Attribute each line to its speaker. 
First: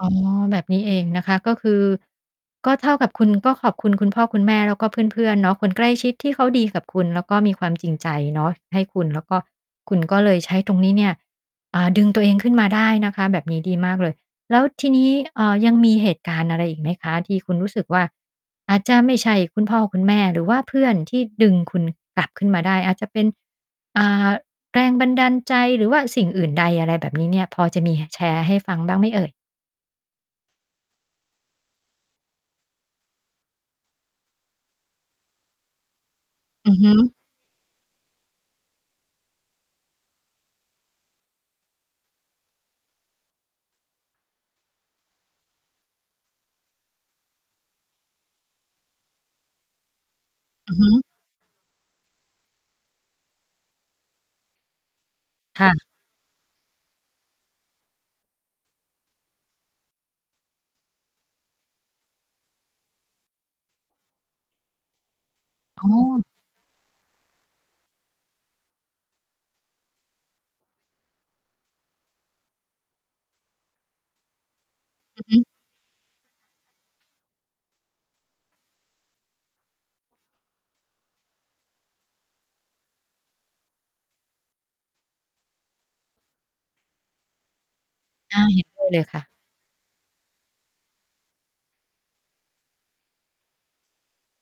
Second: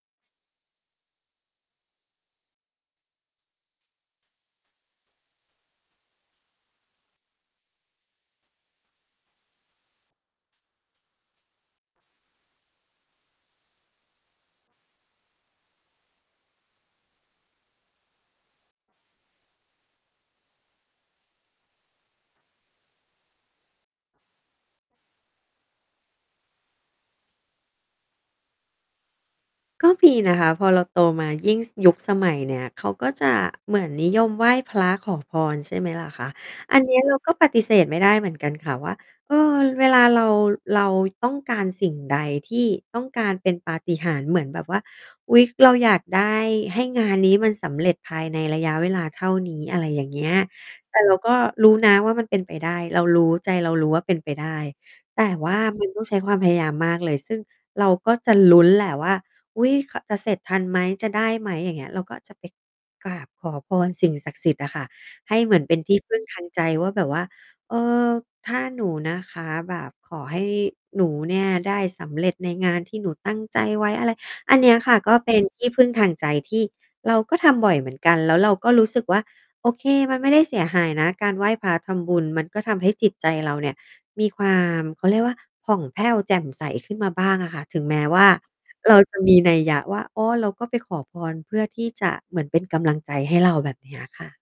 Speaker 1: อ๋อ แบบนี้เองนะคะ ก็คือ ก็เท่ากับคุณก็ขอบคุณคุณพ่อคุณแม่ แล้วก็เพื่อน ๆ เนาะ คนใกล้ชิดที่เขาดีกับคุณ แล้วก็มีความจริงใจเนาะ ให้คุณ แล้วก็ คุณก็เลยใช้ตรงนี้เนี่ย อ่า ดึงตัวเองขึ้นมาได้นะคะ แบบนี้ดีมากเลย แล้วทีนี้ อ่า ยังมีเหตุการณ์อะไรอีกไหมคะ ที่คุณรู้สึกว่า อาจจะไม่ใช่คุณพ่อคุณแม่หรือว่าเพื่อนที่ดึงคุณกลับขึ้นมาได้ อาจจะเป็น อ่า แรงบันดาลใจหรือว่าสิ่งอื่นใด อะไรแบบนี้เนี่ย พอจะมี ห แชร์ให้ฟังบ้างไหมเอ่ย?
Speaker 2: ก็มีนะคะ พอเราโตมายิ่ง ซ ยุคสมัยเนี้ย เขาก็จะเหมือนนิยมไหว้พระขอพร ใช่ไหมล่ะคะ
Speaker 1: อื
Speaker 2: อ
Speaker 1: อ
Speaker 2: ัน
Speaker 1: ฮ
Speaker 2: เน
Speaker 1: ึ
Speaker 2: ี้ยเราก็ปฏิเสธไม่ได้เหมือนกันค่ะว่า เออ เวลาเรา เราต้องการสิ่งใดที่ ต้องการเป็นปาฏิหาริย์เหมือนแบบว่า อุ๊ย เราอยากได้ให้งานนี้มันสำเร็จ ภายในระยะเวลาเท่านี้ อะไรอย่างเงี้ย
Speaker 1: อือฮ
Speaker 2: แต่
Speaker 1: ึ
Speaker 2: เราก็รู้นะว่ามันเป็นไปได้ เรารู้ ใจเรารู้ว่าเป็นไปได้ แต่ว่า
Speaker 1: ค่
Speaker 2: ม
Speaker 1: ะ
Speaker 2: ันต้องใช้ความพยายามมากเลย ซึ่งเราก็จะลุ้นแหละว่า "อุ๊ย ข จะเสร็จทันไหม จะได้ไหม?" อย่างเงี้ย เราก็จะไปกราบขอพรสิ่งศักดิ์สิทธิ์อะค่ะ ให้เหมือนเป็น
Speaker 1: อ๋
Speaker 2: ที่พึ่ง
Speaker 1: อ
Speaker 2: ทางใจว่าแบบว่า "เออ ถ้าหนูนะคะแบบ ขอให้หนูเนี่ย ได้สำเร็จในงานที่หนูตั้งใจไว้" อะไร อันเนี้ยค่ะ ก็
Speaker 1: อือ
Speaker 2: เป
Speaker 1: ฮ
Speaker 2: ็น
Speaker 1: ึ
Speaker 2: ที่พึ่งทางใจที่เราก็ทำบ่อยเหมือนกัน แล้วเราก็รู้สึกว่า โอเค มันไม่ได้เสียหายนะการไหว้พระทำบุญ ก็ทำให้จิตใจเราเนี่ย มีความ เขาเรียกว่าผ่องแผ้วแจ่มใสขึ้นมาบ้างอะค่ะ ถึงแม้ว่า
Speaker 1: อา เห็นด้วย
Speaker 2: เร
Speaker 1: เ
Speaker 2: า
Speaker 1: ลย
Speaker 2: จ
Speaker 1: ค
Speaker 2: ะ
Speaker 1: ่ะ
Speaker 2: มี นัยยะว่า อ้อ เราก็ไปขอพรเพื่อที่จะเหมือนเป็นกำลังใจให้เรา แบบเนี้ยค่ะ